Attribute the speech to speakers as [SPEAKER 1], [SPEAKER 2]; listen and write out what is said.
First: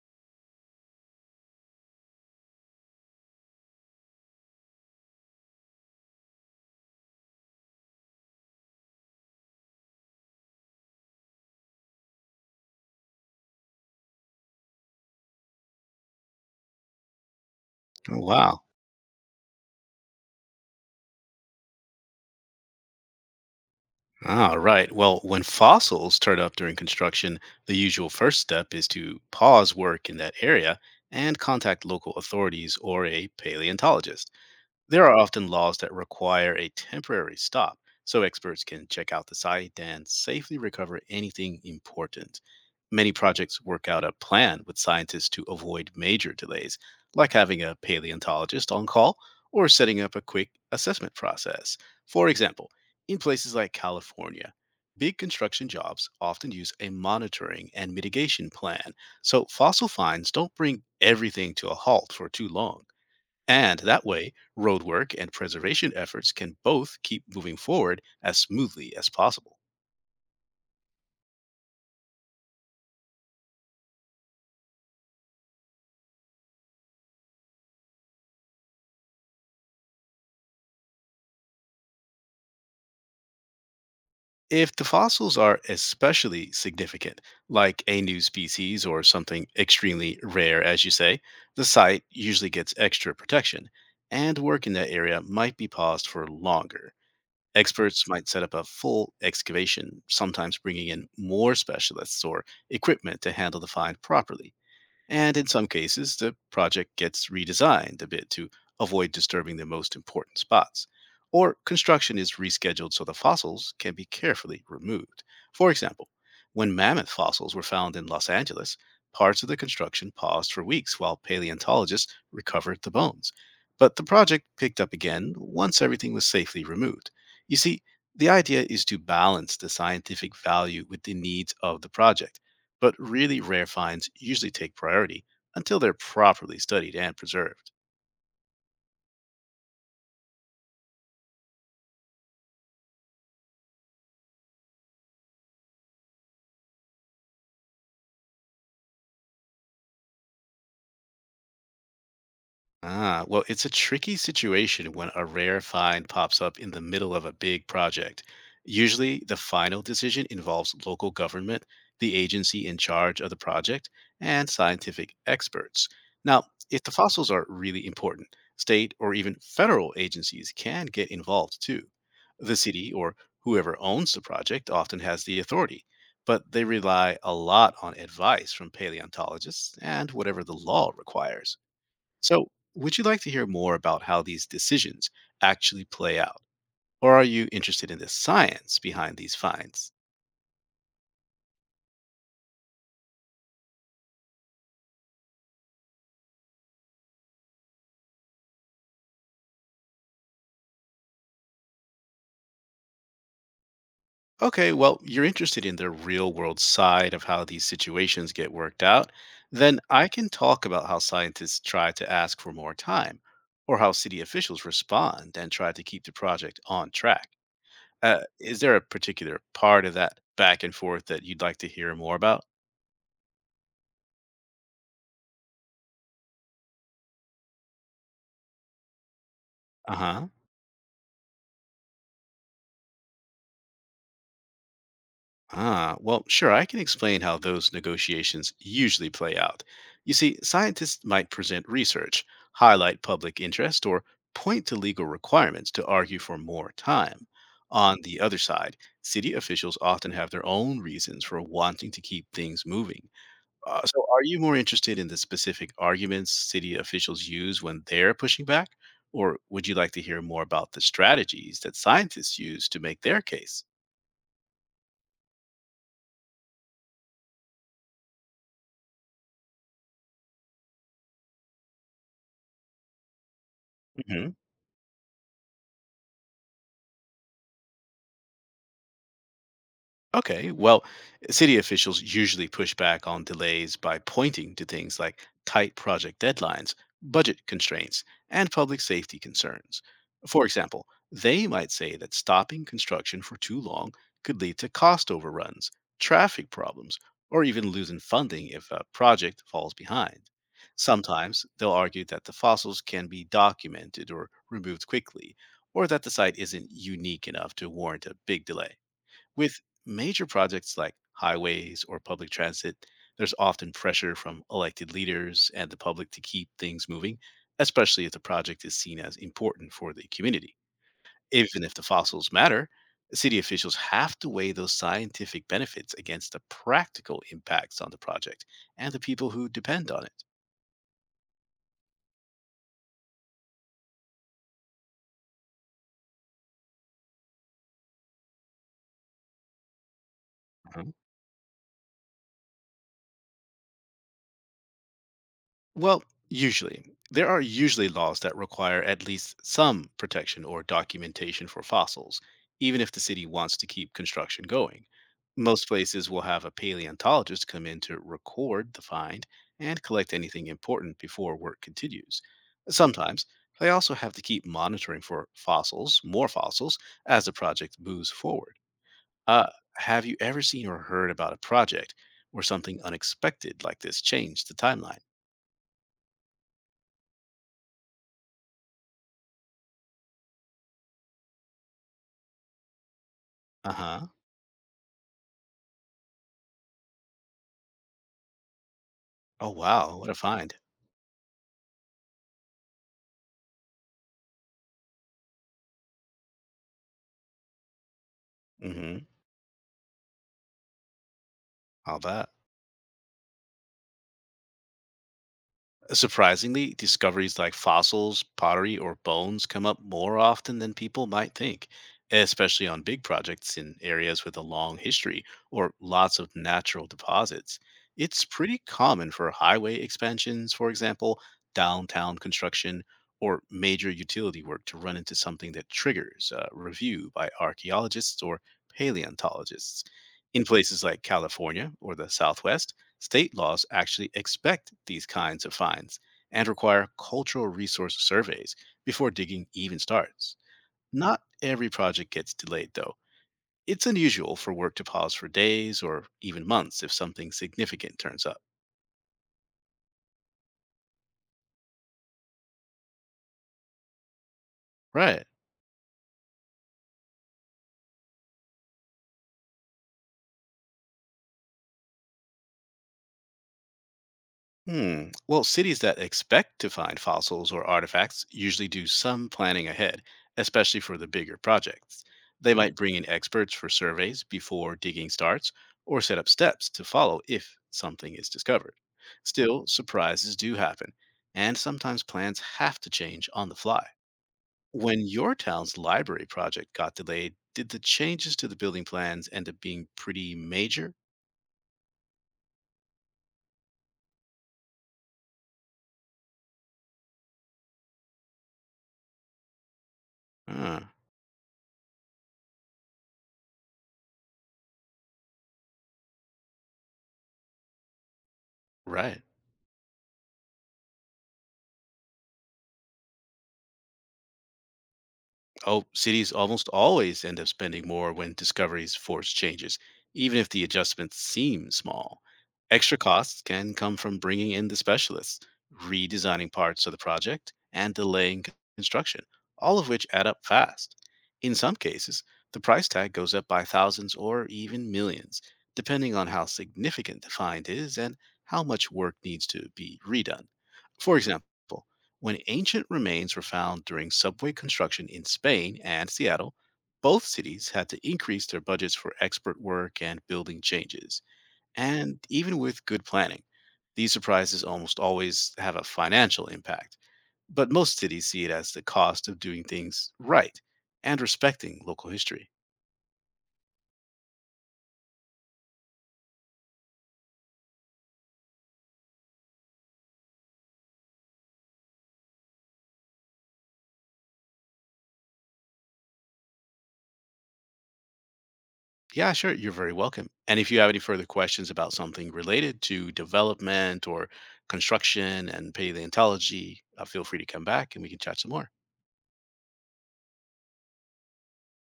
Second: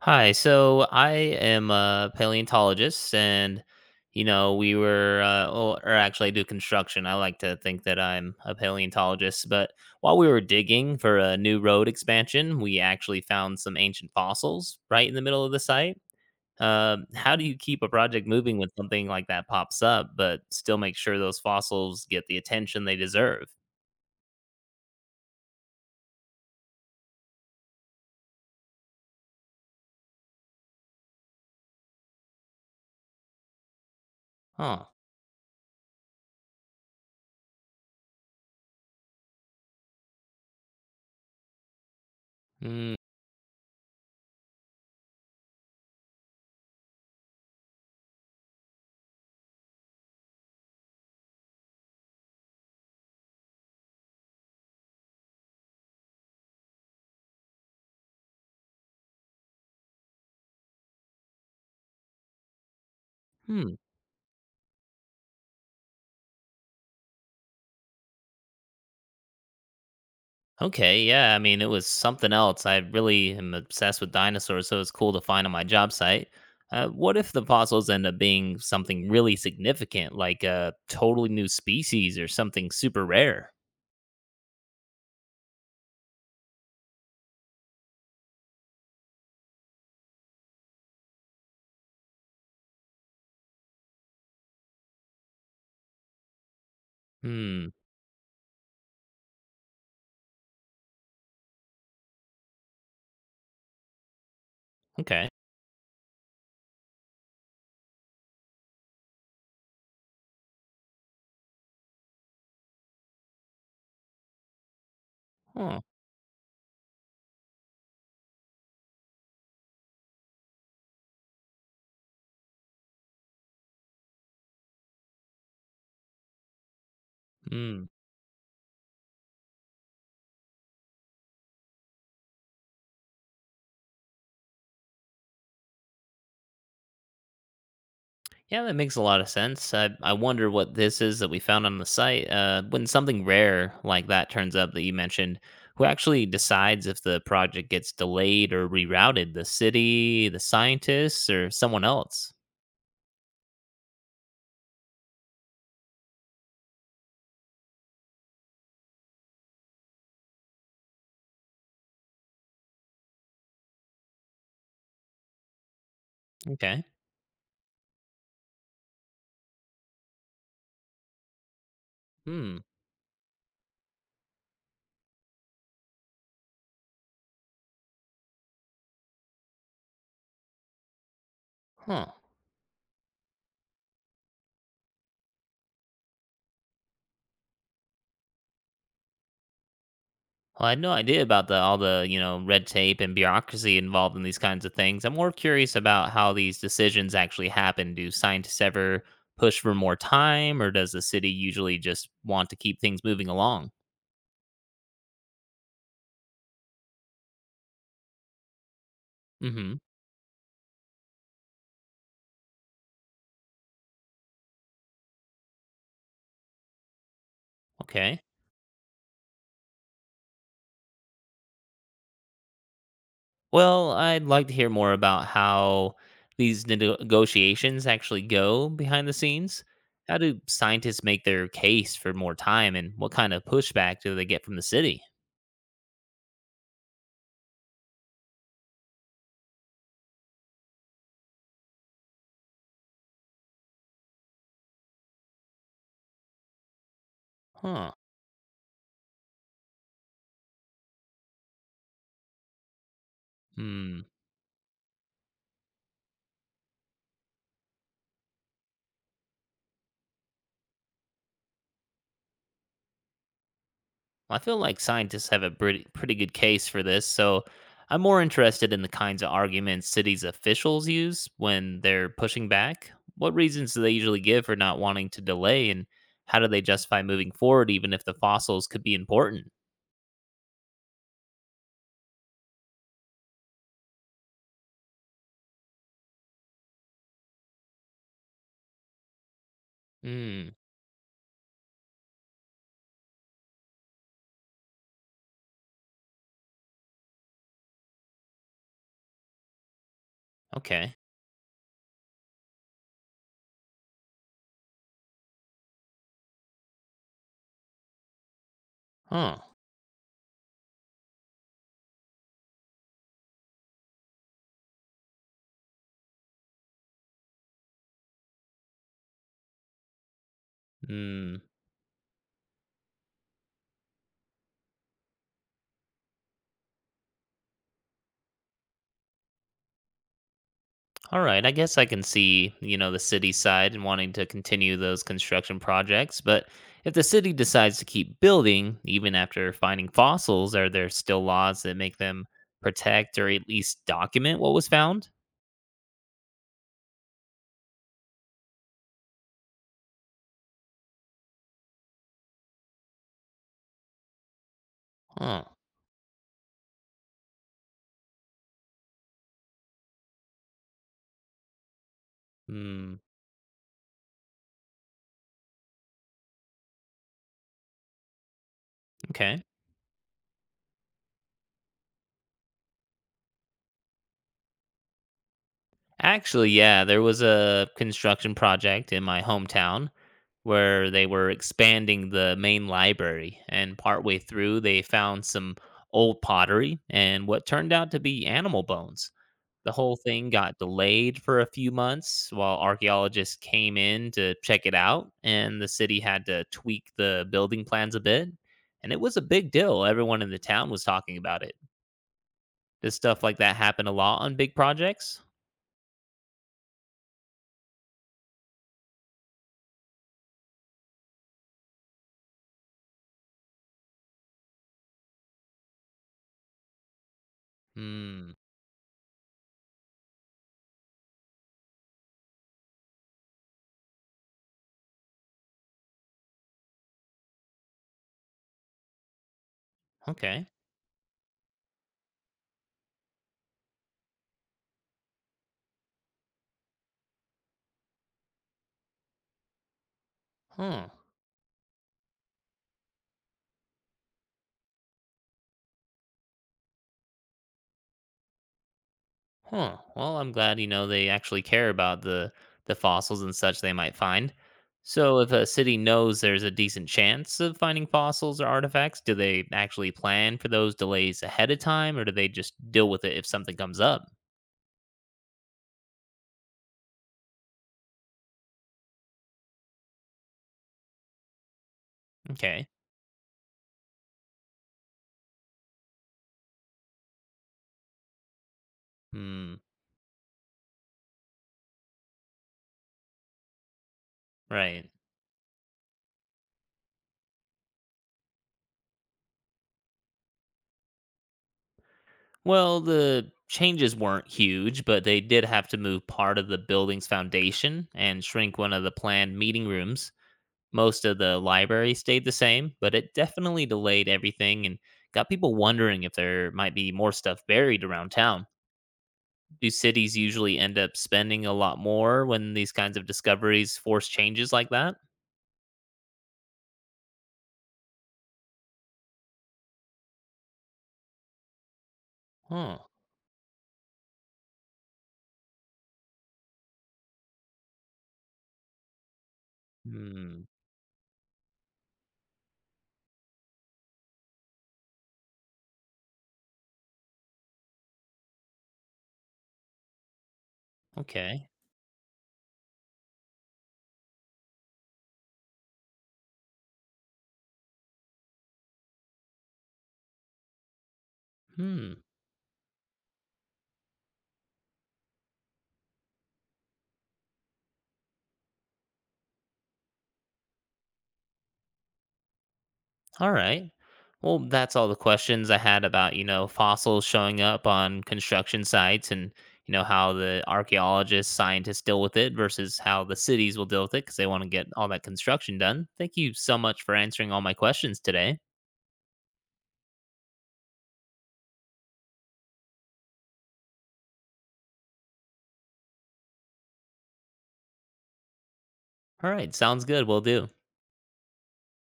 [SPEAKER 1] Hi, so I am a paleontologist, and or actually, I do construction. I like to think that I'm a paleontologist, but while we were digging for a new road expansion, we actually found some ancient fossils right in the middle of the site. How do you keep a
[SPEAKER 2] Oh,
[SPEAKER 1] project moving
[SPEAKER 2] wow.
[SPEAKER 1] when something like that pops up, but still make sure those fossils get the attention they deserve?
[SPEAKER 2] All right. Well, when fossils turn up during construction, the usual first step is to pause work in that area and contact local authorities or a paleontologist.
[SPEAKER 1] Huh.
[SPEAKER 2] There are often laws that require a temporary stop so experts can check out the site and safely recover anything important.
[SPEAKER 1] Mm.
[SPEAKER 2] Many projects work out a plan with scientists to avoid major delays, like having a paleontologist on call or setting up a quick assessment process. For example, in places like California, big construction jobs often use a monitoring and mitigation plan so fossil finds don't bring everything to a halt for too long.
[SPEAKER 1] Hmm.
[SPEAKER 2] And that way, roadwork and preservation efforts can both keep moving forward as smoothly as possible.
[SPEAKER 1] Okay, yeah. I mean, it was something else. I really am obsessed with dinosaurs, so it's cool to find on my job site. What if the fossils end up being something really significant, like a totally new species or something super rare?
[SPEAKER 2] If the fossils are especially significant, like a new species or something extremely rare, as you say, the site usually gets extra protection, and work in that area might be paused for longer.
[SPEAKER 1] Hmm.
[SPEAKER 2] Experts might set up a full excavation, sometimes bringing in more specialists or equipment to handle the find properly,
[SPEAKER 1] Okay.
[SPEAKER 2] and in some cases, the project gets redesigned a bit to avoid disturbing the most important spots. Or construction is rescheduled so the fossils can be carefully removed. For
[SPEAKER 1] Huh.
[SPEAKER 2] example, when mammoth fossils were found in Los Angeles, parts of the construction paused for weeks while paleontologists recovered the bones. But the project picked up again once everything was safely removed. You see,
[SPEAKER 1] Hmm.
[SPEAKER 2] the idea is to balance the scientific value with the needs of the project, but really rare finds usually take priority until they're properly studied and preserved.
[SPEAKER 1] Yeah, that makes a lot of sense. I wonder what this is that we found on the site. When something rare like that turns up that you mentioned, who actually decides if the project gets delayed or rerouted? The city, the scientists, or someone else?
[SPEAKER 2] Ah, well, it's a tricky situation when a rare find pops up in the middle of a big project. Usually, the final decision involves local government, the agency in charge of the project, and scientific experts. Now, if
[SPEAKER 1] Okay.
[SPEAKER 2] the fossils are really important, state or even federal agencies can get involved too. The
[SPEAKER 1] Hmm.
[SPEAKER 2] city or whoever owns the project often has the authority, but they rely a lot on advice from paleontologists and whatever the law requires.
[SPEAKER 1] Huh.
[SPEAKER 2] So, would you like to hear more about how these decisions actually play out? Or are you interested in the science behind these finds?
[SPEAKER 1] Well, I had no idea about the all the red tape and bureaucracy involved in these kinds of things. I'm more curious about how these decisions actually happen. Do scientists ever push for more time, or does the city usually just want to keep things moving along?
[SPEAKER 2] Okay, well, you're interested in the real world side of how these situations get worked out.
[SPEAKER 1] Hmm.
[SPEAKER 2] Then I can talk about how scientists try to ask for more time, or how city officials respond and try to keep the project on track.
[SPEAKER 1] Okay.
[SPEAKER 2] Is there a particular part of that back and forth that you'd like to hear more about?
[SPEAKER 1] Well, I'd like to hear more about how these negotiations actually go behind the scenes.
[SPEAKER 2] Uh
[SPEAKER 1] How
[SPEAKER 2] huh.
[SPEAKER 1] do scientists make their case for more time, and what kind of pushback do they get from the city?
[SPEAKER 2] Ah, well, sure, I can explain how those negotiations usually play out. You see, scientists might present research, highlight public interest, or point to legal requirements to argue for more time.
[SPEAKER 1] Huh.
[SPEAKER 2] On the other side, city officials often have their own reasons for wanting to keep things moving. So,
[SPEAKER 1] Hmm.
[SPEAKER 2] are you more interested in the specific arguments city officials use when they're pushing back? Or would you like to hear more about the strategies that scientists use to make their case?
[SPEAKER 1] I feel like scientists have a pretty, pretty good case for this, so I'm more interested in the kinds of arguments cities officials use when they're pushing back. What reasons do they usually give for not wanting to delay, and how do they justify moving forward even if the fossils could be important?
[SPEAKER 2] Okay, well, city officials usually push back on delays by pointing to things like tight project deadlines, budget constraints, and public safety concerns. For
[SPEAKER 1] Hmm,
[SPEAKER 2] example, they might say that stopping construction for too long could lead to cost overruns, traffic problems, or even losing funding if a project falls behind.
[SPEAKER 1] okay.
[SPEAKER 2] Sometimes they'll argue that the fossils can be documented or removed quickly, or that the site isn't unique enough to warrant a big delay.
[SPEAKER 1] Huh.
[SPEAKER 2] With major projects like highways or public transit, there's often pressure from elected leaders and the public to keep things moving, especially if the project is seen as important for the community.
[SPEAKER 1] Hmm.
[SPEAKER 2] Even if the fossils matter, city officials have to weigh those scientific benefits against the practical impacts on the project and the people who depend on it.
[SPEAKER 1] All right, I guess I can see, the city side and wanting to continue those construction projects, but if the city decides to keep building even after finding fossils, are there still laws that make them protect or at least document what was found?
[SPEAKER 2] Well, usually. There are usually laws that require at least some protection or documentation for fossils, even if the city wants to keep construction going.
[SPEAKER 1] Huh.
[SPEAKER 2] Most places will have a paleontologist come in to record the find and collect anything important before work continues.
[SPEAKER 1] Hmm.
[SPEAKER 2] Sometimes they also have to keep monitoring for fossils, more fossils, as the project moves forward.
[SPEAKER 1] Okay.
[SPEAKER 2] Uh, have you ever seen or heard about a project where something unexpected like this changed the timeline?
[SPEAKER 1] Actually, yeah, there was a construction project in my hometown where they were expanding the main library,
[SPEAKER 2] Uh
[SPEAKER 1] and
[SPEAKER 2] huh.
[SPEAKER 1] partway through, they found some old pottery and what turned out to be animal bones.
[SPEAKER 2] Oh,
[SPEAKER 1] The
[SPEAKER 2] wow.
[SPEAKER 1] whole
[SPEAKER 2] What a
[SPEAKER 1] thing
[SPEAKER 2] find.
[SPEAKER 1] got delayed for a few months while archaeologists came in to check it out, and the city had to tweak the building plans a bit. And it
[SPEAKER 2] Hmm.
[SPEAKER 1] was a big deal. Everyone in the town was talking about it.
[SPEAKER 2] I'll—
[SPEAKER 1] Does stuff like that happen a lot on big projects?
[SPEAKER 2] Surprisingly, discoveries like fossils, pottery, or bones come up more often than people might think, especially on big projects in areas with a long history or lots of natural deposits. It's
[SPEAKER 1] Hmm.
[SPEAKER 2] pretty common for highway expansions, for example, downtown construction, or major utility work to run into something that triggers a review by archaeologists or paleontologists. In
[SPEAKER 1] Okay.
[SPEAKER 2] places like California or the Southwest, state laws actually expect these kinds of fines and require cultural resource surveys before digging even starts.
[SPEAKER 1] Hmm.
[SPEAKER 2] Not every project gets delayed, though. It's unusual for work to pause for days or even months if something significant turns up.
[SPEAKER 1] Huh. Well, I'm glad they actually care about the fossils and such they might find. So,
[SPEAKER 2] Right.
[SPEAKER 1] if a city knows there's a decent chance of finding fossils or artifacts, do they actually plan for those delays ahead of time, or do they just deal with it if something comes up?
[SPEAKER 2] Hmm. Well, cities that expect to find fossils or artifacts usually do some planning ahead, especially for the bigger projects. They
[SPEAKER 1] Okay.
[SPEAKER 2] might bring in experts for surveys before digging starts or set up steps to follow if something is discovered.
[SPEAKER 1] Hmm.
[SPEAKER 2] Still, surprises do happen, and sometimes plans have to change on the fly.
[SPEAKER 1] Right.
[SPEAKER 2] When your town's library project got delayed, did the changes to the building plans end up being pretty major?
[SPEAKER 1] Well, the changes weren't huge, but they did have to move part of the building's foundation and shrink one of the planned meeting rooms.
[SPEAKER 2] Ah,
[SPEAKER 1] Most of the library stayed the same, but it definitely delayed everything and got people wondering if there might be more stuff buried around town.
[SPEAKER 2] right.
[SPEAKER 1] Do cities usually end up spending a lot more when these kinds of discoveries force changes like that?
[SPEAKER 2] Oh, cities almost always end up spending more when discoveries force changes, even if the adjustments seem small.
[SPEAKER 1] Huh.
[SPEAKER 2] Extra costs can come from bringing in the specialists, redesigning parts of the project, and delaying construction, all of which add up
[SPEAKER 1] Hmm.
[SPEAKER 2] fast. In some cases, the price tag goes up by thousands or even millions, depending on how significant the find is and how much work needs to be redone. For example,
[SPEAKER 1] Okay.
[SPEAKER 2] when ancient remains were found during subway construction in Spain and Seattle, both cities had to increase their budgets for expert work and building changes.
[SPEAKER 1] Hmm.
[SPEAKER 2] And even with good planning, these surprises almost always have a financial impact. But most cities see it as the cost of doing things right and respecting local history.
[SPEAKER 1] All right. Well, that's all the questions I had about, fossils showing up on construction sites and, how the archaeologists, scientists deal with it versus how the cities will deal with it because they want to get all that construction done. Thank you so much for answering all my questions today.
[SPEAKER 2] Yeah, sure, you're very welcome. And if you have any further questions about something related to development or construction and paleontology, feel free to come back and we can chat some more.
[SPEAKER 1] All right. Sounds good. We'll do.